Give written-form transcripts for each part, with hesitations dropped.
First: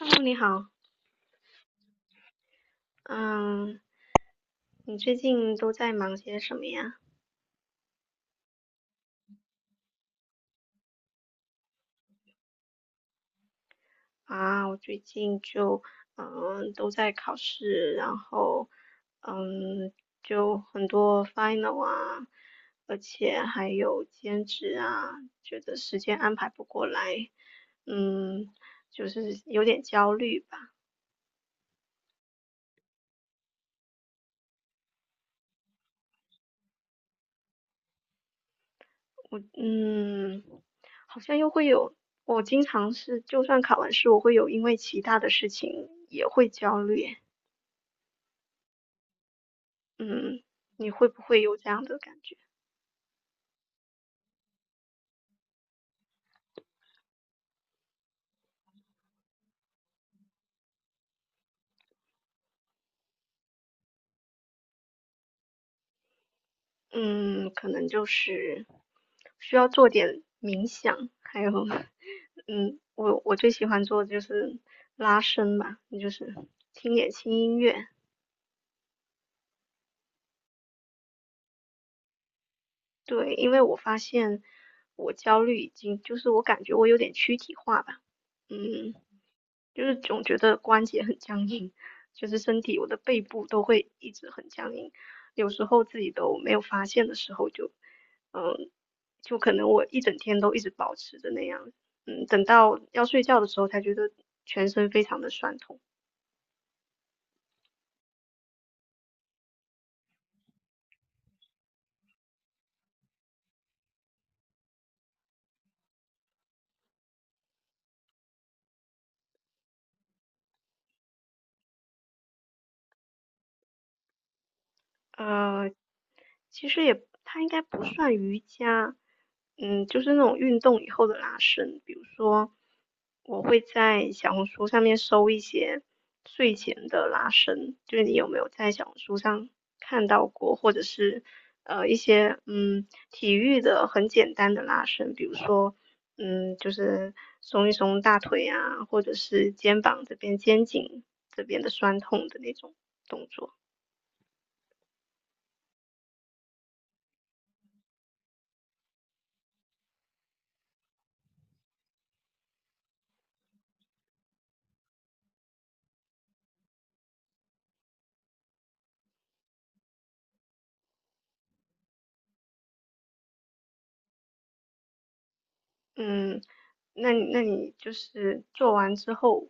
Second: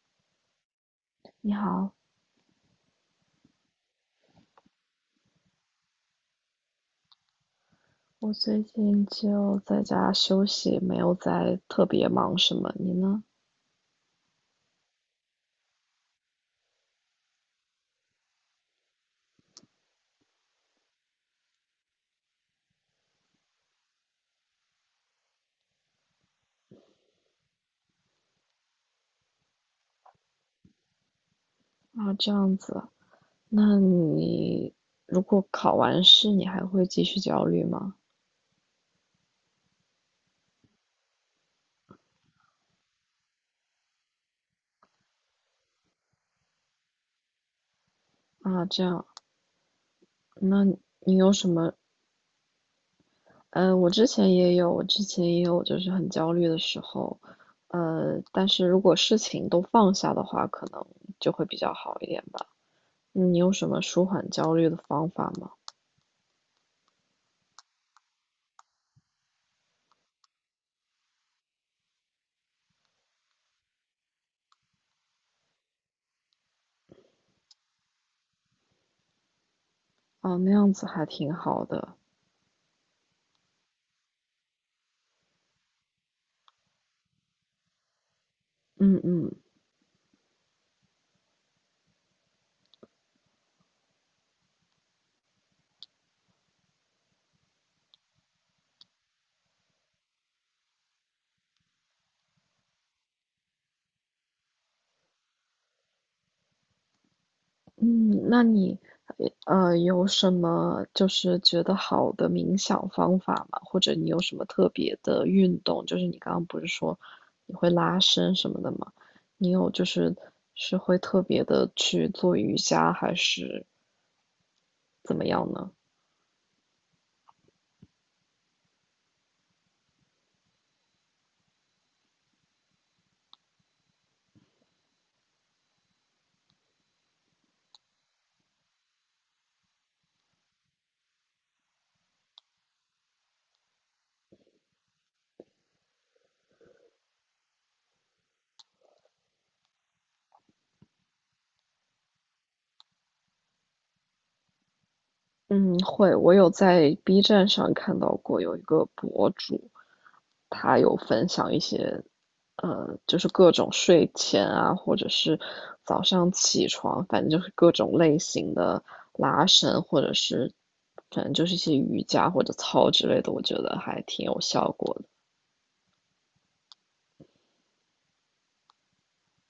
h e 你好，你好，嗯，你最近都在忙些什么呀？我最近就在家休息，没有在特别忙什么。你呢？啊，我最近就都在考试，然后嗯就很多 final 啊，而且还有兼职啊，觉得时间安排不过来，嗯，就是有点焦虑吧。啊，这样子啊。那你如果考完试，你还会继续焦虑吗？嗯，好像又会有，我经常是就算考完试，我会有因为其他的事情也会焦虑。啊，这样。嗯，那你会你不有会什有这么？样的感觉？我之前也有，就是很焦虑的时候。但是如果事情都放下的话，可能就会比较好一点吧。你有什么舒缓焦虑的方法吗？嗯，可能就是需要做点冥想，还有，我最喜欢做的就是拉伸吧，就是听点轻音乐。啊，那样子还挺好的。对，因为我发现我焦虑已经，就是我感觉我有点躯体化吧。嗯，嗯嗯。就是总觉得关节很僵硬，就是身体我的背部都会一直很僵硬，有时候自己都没有发现的时候就，嗯，就可能我一整天都一直保持着那样，嗯，等到要睡觉的时候才觉得全身非常的酸痛。嗯，那你有什么就是觉得好的冥想方法吗？或者你有什么特别的运动？就是你刚刚不是说你会拉伸什么的吗？你有就是是会特别的去做瑜伽还是怎么样呢？呃，其实也它应该不算瑜伽。嗯，就是那种运动以后的拉伸。比如说，我会在小红书上面搜一些睡前的拉伸，就是你有没有在小红书上看到过，或者是一些体育的很简单的拉伸，比如说就是松一松大腿啊，或者是肩膀这边、肩颈这边的酸痛的那种动作。嗯，会，我有在 B 站上看到过有一个博主，他有分享一些，就是各种睡前啊，或者是早上起床，反正就是各种类型的拉伸，或者是反正就是一些瑜伽或者操之类的，我觉得还挺有效果的。嗯，那你就是做完之后，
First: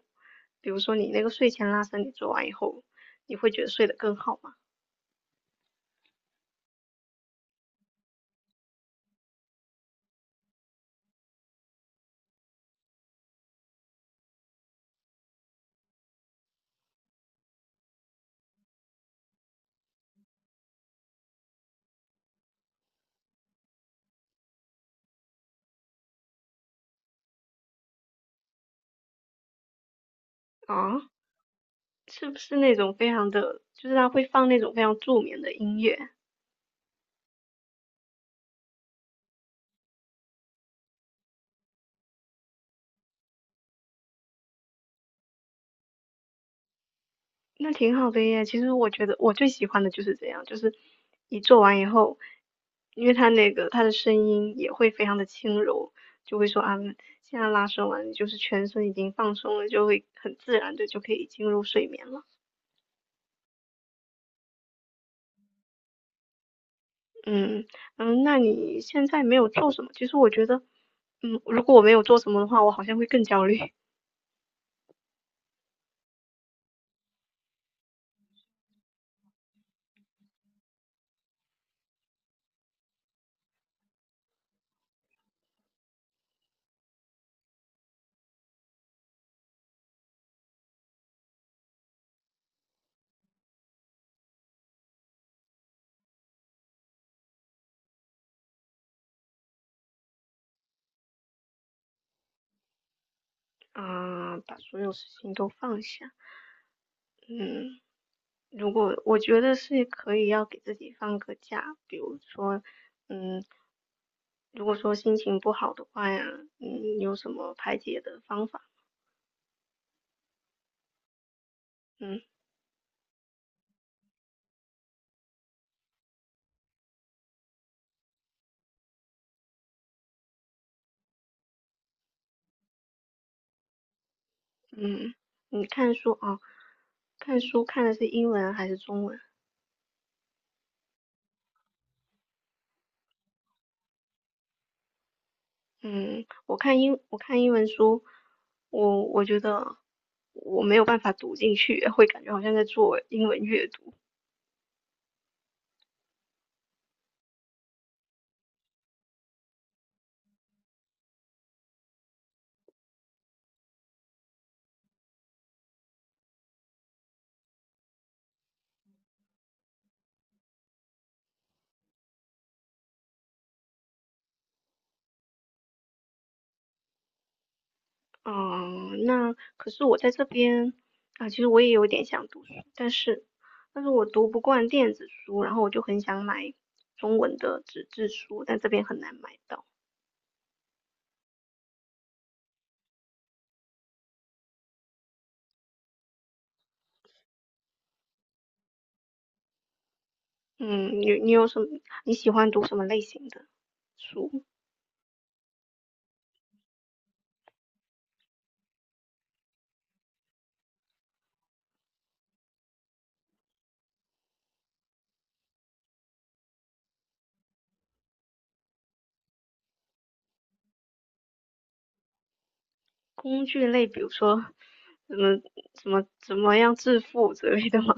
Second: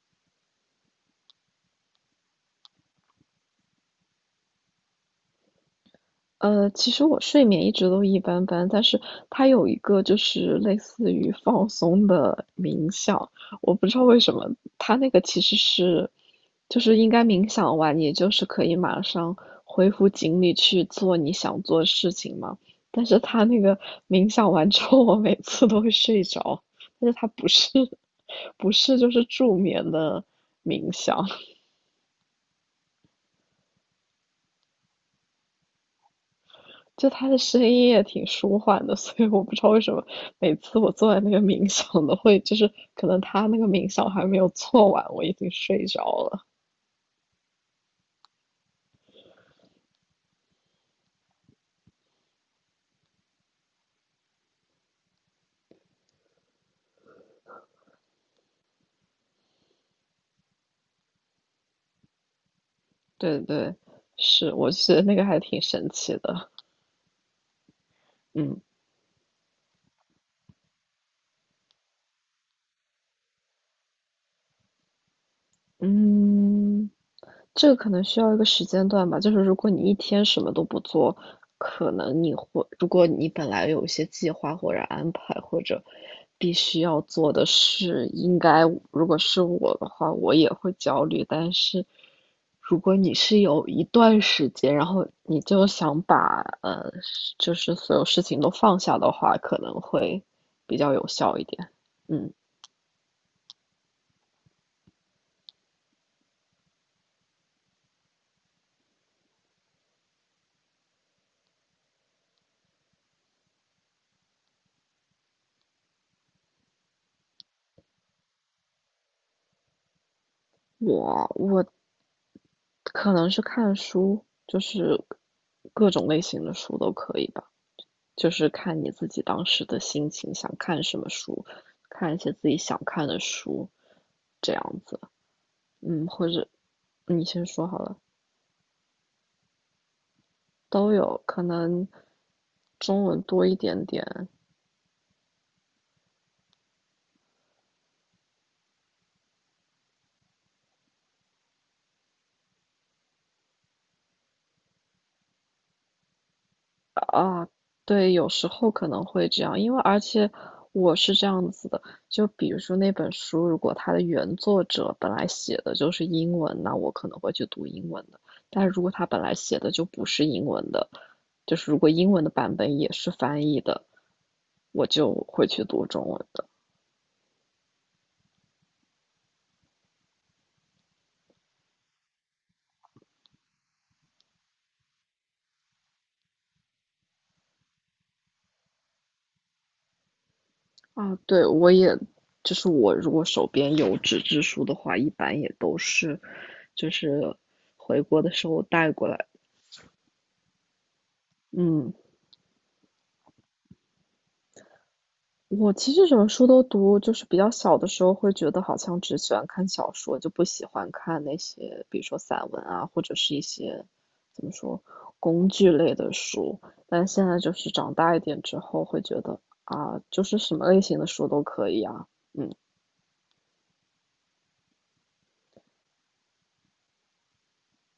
比如说你那个睡前拉伸，你做完以后，你会觉得睡得更好吗？其实我睡眠一直都一般般，但是它有一个就是类似于放松的冥想，我不知道为什么它那个其实是，就是应该冥想完，你就是可以马上恢复精力去做你想做的事情嘛。但是它那个冥想完之后，我每次都会睡着，但是它不是 不是就是助眠的冥啊，想。是不是那种非常的，就是他会放那种非常助眠的音乐？就他的声音也挺舒缓的，所以我不知道为什么每次我坐在那个冥想的会，就是可能他那个冥想还没有做完，我已经睡着了。那挺好的耶。其实我觉得我最喜欢的就是这样，就是你做完以后，因为他那个他的声音也会非常的轻柔，就会说啊，现在拉伸完，就是全身已经放松了，就会很自然的就可以进入睡眠了。对对，是，我觉得那个还挺神奇的。嗯。嗯，那嗯你现在没有做什么？其实我觉得，嗯，如果我没有做什么的话，我好像会更焦虑。嗯。这个可能需要一个时间段吧，就是如果你一天什么都不做，可能你会，如果你本来有一些计划或者安排或者必须要做的事，应该如果是我的话，我也会焦虑。但是如果你是有一段时间，然后你就想把就是所有事情都放下的话，可能会比较有效一点。嗯，啊，把所有事情都放下。嗯，如果我觉得是可以要给自己放个假，比如说，嗯，如果说心情不好的话呀，嗯，有什么排解的方法？我嗯。可能是看书，就是各种类型的书都可以吧，就是看你自己当时的心情，想看什么书，看一些自己想看的书，这样子。嗯，你看嗯，书或啊，者你看先书说好看的了，是英文还是中文？都有，可能中文多一点点，嗯，我看英文书，我觉得我没有办法读进去，会感觉好像在做英文阅读。啊，对，有时候可能会这样，因为而且我是这样子的，就比如说那本书，如果它的原作者本来写的就是英文，那我可能会去读英文的。但是如果他本来写的就不是英文的，就是如果英文的版本也是翻译的，我就会去读中文的。嗯，那可是我在这边啊，其实我也有点想读书，但是我读不惯电子书，然后我就很想买中文的纸质书，但这边很难买到。啊，对，我也，就是我如果手边有纸质书的话，一般也都是，就是回国的时候带过来。嗯，你有什么嗯。你喜欢读什么类型的书？我其实什么书都读，就是比较小的时候会觉得好像只喜欢看小说，就不喜欢看那些，比如说散文啊，或者是一些怎么说工具类的书。但现在就是长大一点之后，会觉得啊，就是什么类型的书都可以啊，嗯，工具类，比如说什么什么怎么样致富之类的吗？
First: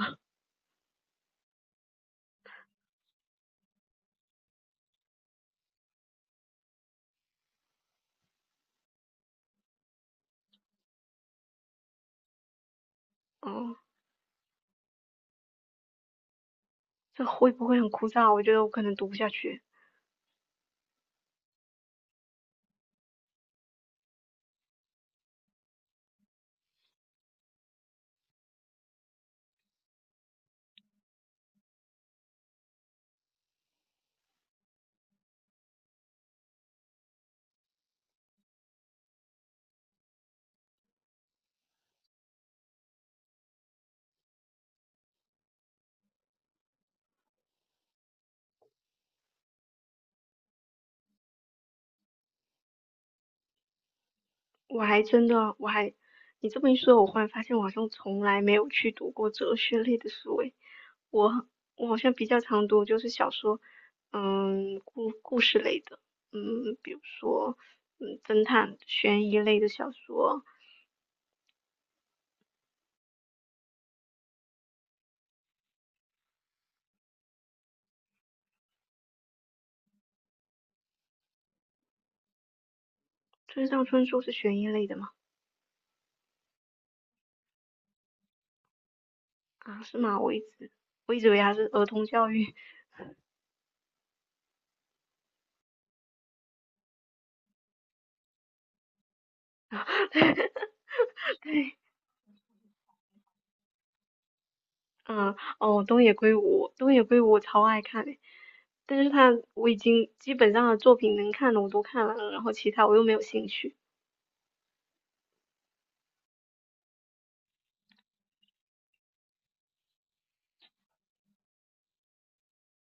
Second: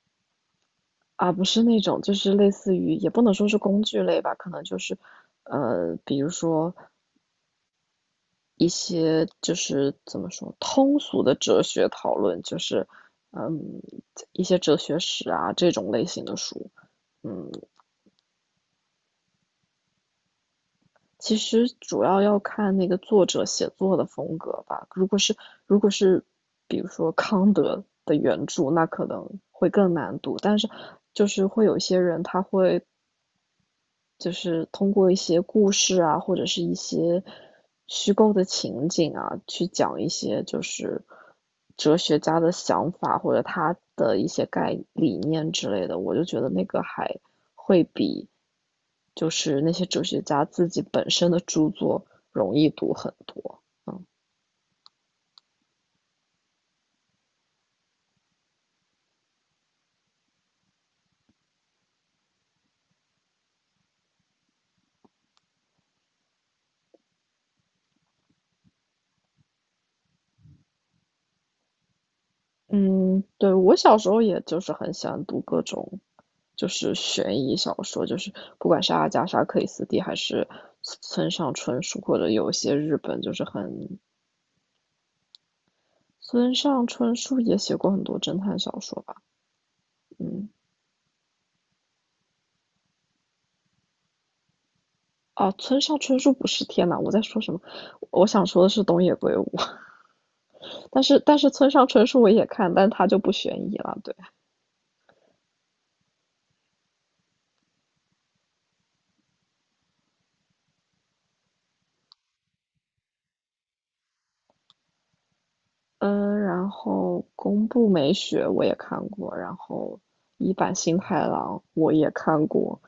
啊，不是那种就是类似于也不能说是工具类吧，可能就是比如说一些就是怎么说通俗的哲学讨论，就是 哦。嗯一些哲学史啊这种类型的书。这嗯，会不会很枯燥？我觉得我可能读不下去。其实主要要看那个作者写作的风格吧。如果是比如说康德的原著，那可能会更难读。但是就是会有一些人他会就是通过一些故事啊，或者是一些虚构的情景啊，去讲一些就是哲学家的想法或者他的一些概理念之类的，我就觉得那个还会比就是那些哲学家自己本身的著作容易读很多。嗯。我还真的，我还，你这么一说，我忽然发现我好像从来没有去读过哲学类的书诶。我我好像比较常读就是小说，嗯，故事类的，嗯，比如说，嗯，侦探、悬疑类的小说。嗯，对，我小时候也就是很喜欢读各种，就是悬疑小说，就是不管是阿加莎·克里斯蒂还是村上春树，或者有一些日本就是村上很，春树是悬疑类的吗？村上春树也写过很多侦探小说吧，啊，是吗？我一嗯，直我一直以为他是儿童教育。啊，村上春树不是，天呐，我在说什么？我想说的是东野圭吾，但是村对，上春树我也看，但他就不悬疑了，对。嗯，哦，东野圭吾，东野圭吾我超爱看的。但是他我已经基本上的作品能看的我都看完了，然后其他我又没有兴趣。嗯，然后宫部美雪我也看过，然后一坂幸太郎我也看过，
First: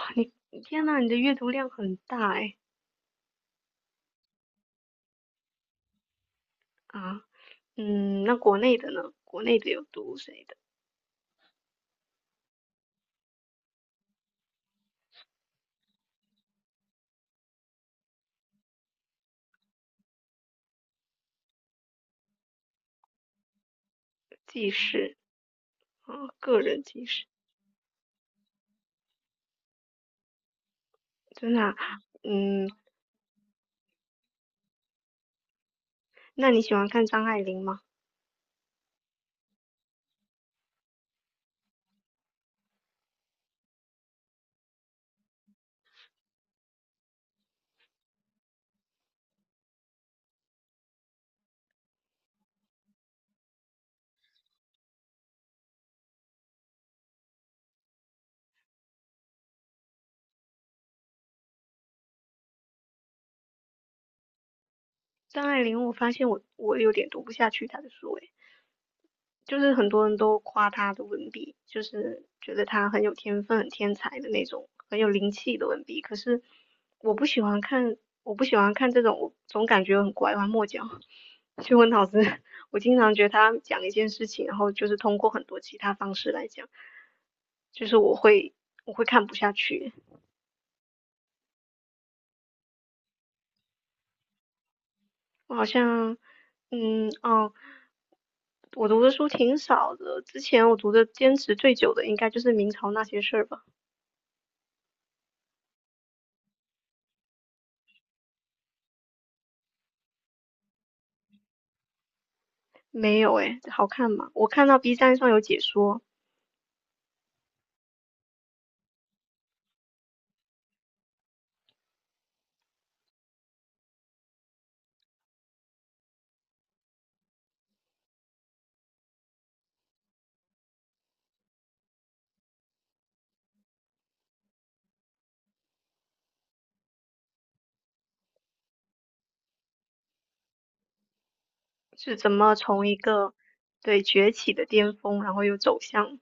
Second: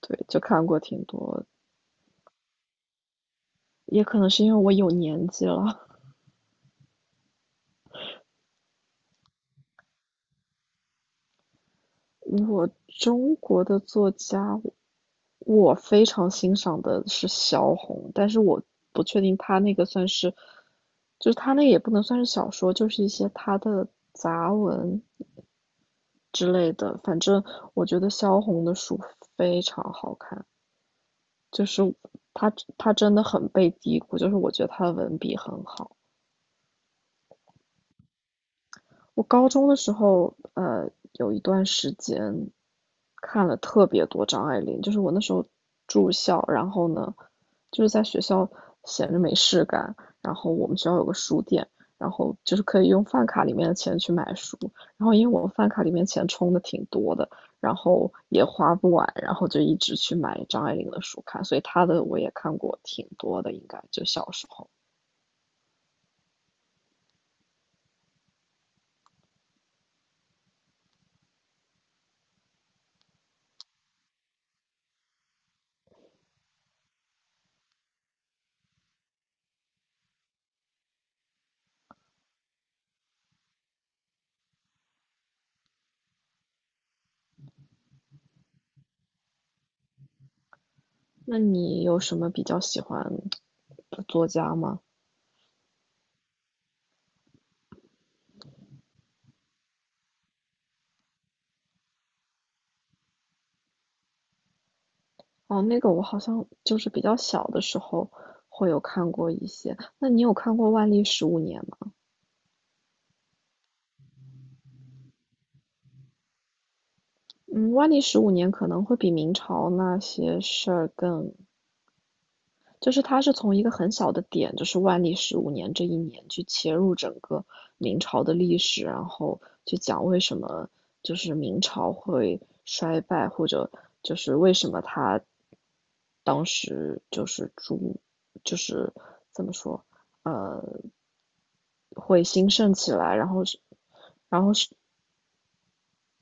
对，就你看过天呐，挺你的阅多，读量很大哎。也可能是因为我有年纪了。啊，嗯，那国内的呢？国内的有读谁的？我中国的作家，我非常欣赏的是萧红，但是我不确定他那个算是，就是他那也不能算是小说，就是一些他的杂纪文实啊，之个类人的。纪反实，正我觉得萧红的书非常好看。真的就啊、是他嗯，他真的很被低估，就是我觉得他的文笔很好。那你喜欢看张爱玲吗？我高中的时候，有一段时间看了特别多张爱玲，就是我那时候住校，然后呢，就是在学校闲着没事干，然后我们学校有个书店，然后就是可以用饭卡里面的钱去买书，然后因为我们饭卡里面钱充的挺多的，然后也花不完，然后就一直去买张爱玲的书看，所以她的我也看过挺多的，应该就小时候。张爱玲，我发现我有点读不下去她的书诶。就是很多人都夸他的文笔，就是觉得他很有天分、很天才的那种，很有灵气的文笔。可是我不喜欢看，我不喜欢看这种，我总感觉很拐弯抹角。去问老师，我经常觉得他讲一件事情，然后就是通过很多其他方式来讲，就是我会看不下去。那你有什么比较喜欢的作家吗？我好像，嗯，哦，我读的书挺少的，之前我读的坚持最久的应该就是明朝那些事儿吧。哦，那个我好像就是比较小的时候会有看过一些。那你有看过万历十五年吗？没有诶，好看吗？我看到 B 站上有解说。嗯，万历十五年可能会比明朝那些事儿更就是它是从一个很小的点，就是万历十五年这一年去切入整个明朝的历史，然后去讲为什么就是明朝会衰败，或者就是为什么它当时就是朱就是怎么说呃是会怎兴么盛从起一来，然个后是对崛起的巅峰，然后又走向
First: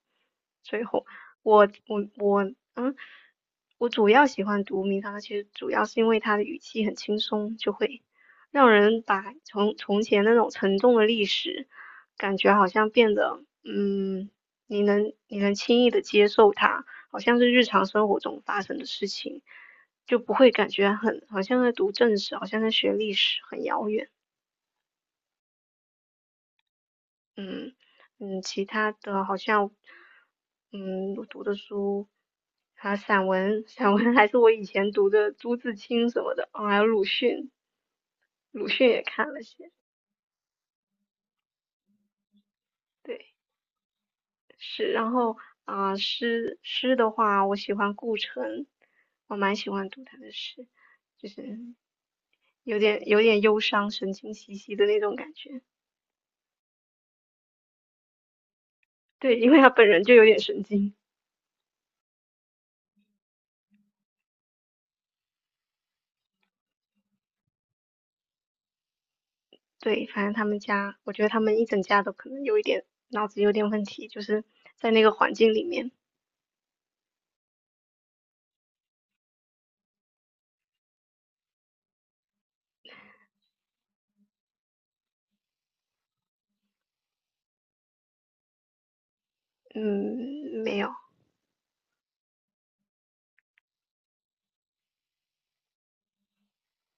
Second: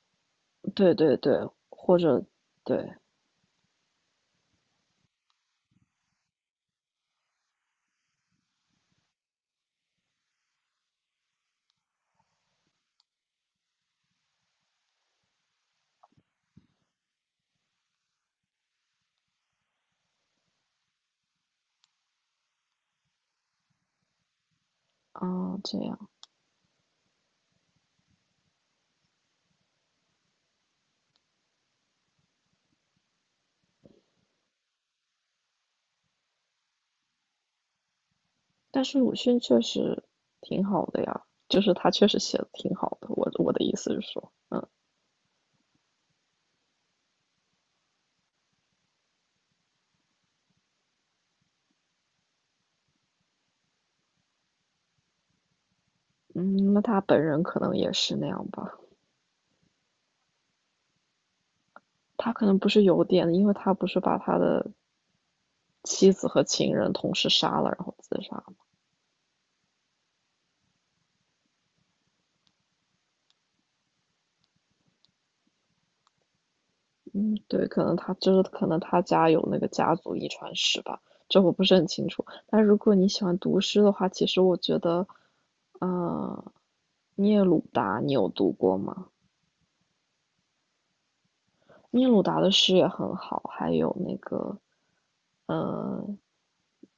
最对后。对对，我或我者我，对。嗯，我主要喜欢读明堂，其实主要是因为它的语气很轻松，就会让人把从前那种沉重的历史，感觉好像变得，嗯，你能轻易的接受它，好像是日常生活中发生的事情，就不会感觉很好像在读正史，好像在学历史，很遥远。啊这样。嗯。嗯，其他的好像嗯我读的书，还有散文，散文还是我以前读的朱自清什么的，哦，还有鲁迅，鲁但迅也是鲁看了迅确些，实挺好的呀，就是他确实写的挺好的。我对，我的意思是说，是，然后啊、诗的话，我喜欢顾城，我蛮喜欢读他的诗，就是有点忧伤、神经兮兮的那种感觉，嗯，那他本人可能也是那样吧。对，因为他本人就有点神经。他可能不是有点，因为他不是把他的妻子和情人同时杀了，然后自杀。对，反正他们家，我觉得他们一整家都可能有一点脑子有点问题，就是在那个环境里面，嗯，对，可能他就是可能他家有那个家族遗传史吧，这我不是很清楚。但如果你喜欢读诗的话，其实我觉得，呃，聂鲁达你有读过吗？嗯，没有。聂鲁达的诗也很好，还有那个，呃，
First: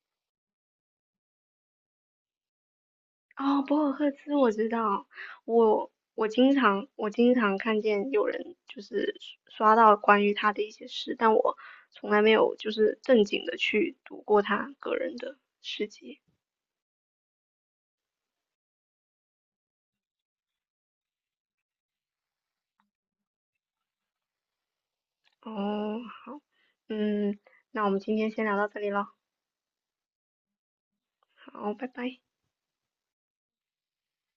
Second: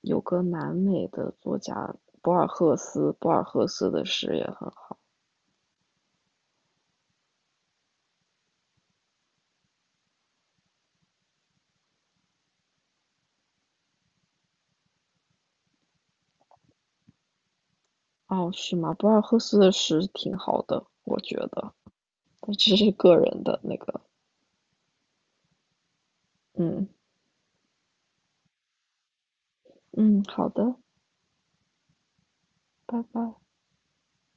有个南美的作家博尔赫斯，博尔哦，赫博斯尔的赫兹诗也我知很好。道，我经常看见有人就是刷到关于他的一些事，但我从来没有就是正经的去读过他个人的诗集。哦，是吗？博尔赫斯的诗挺好的，我觉得，但这是个人的那个，哦，好，嗯嗯，那我们今天先聊到这里了，嗯，好的，好，拜拜。拜拜。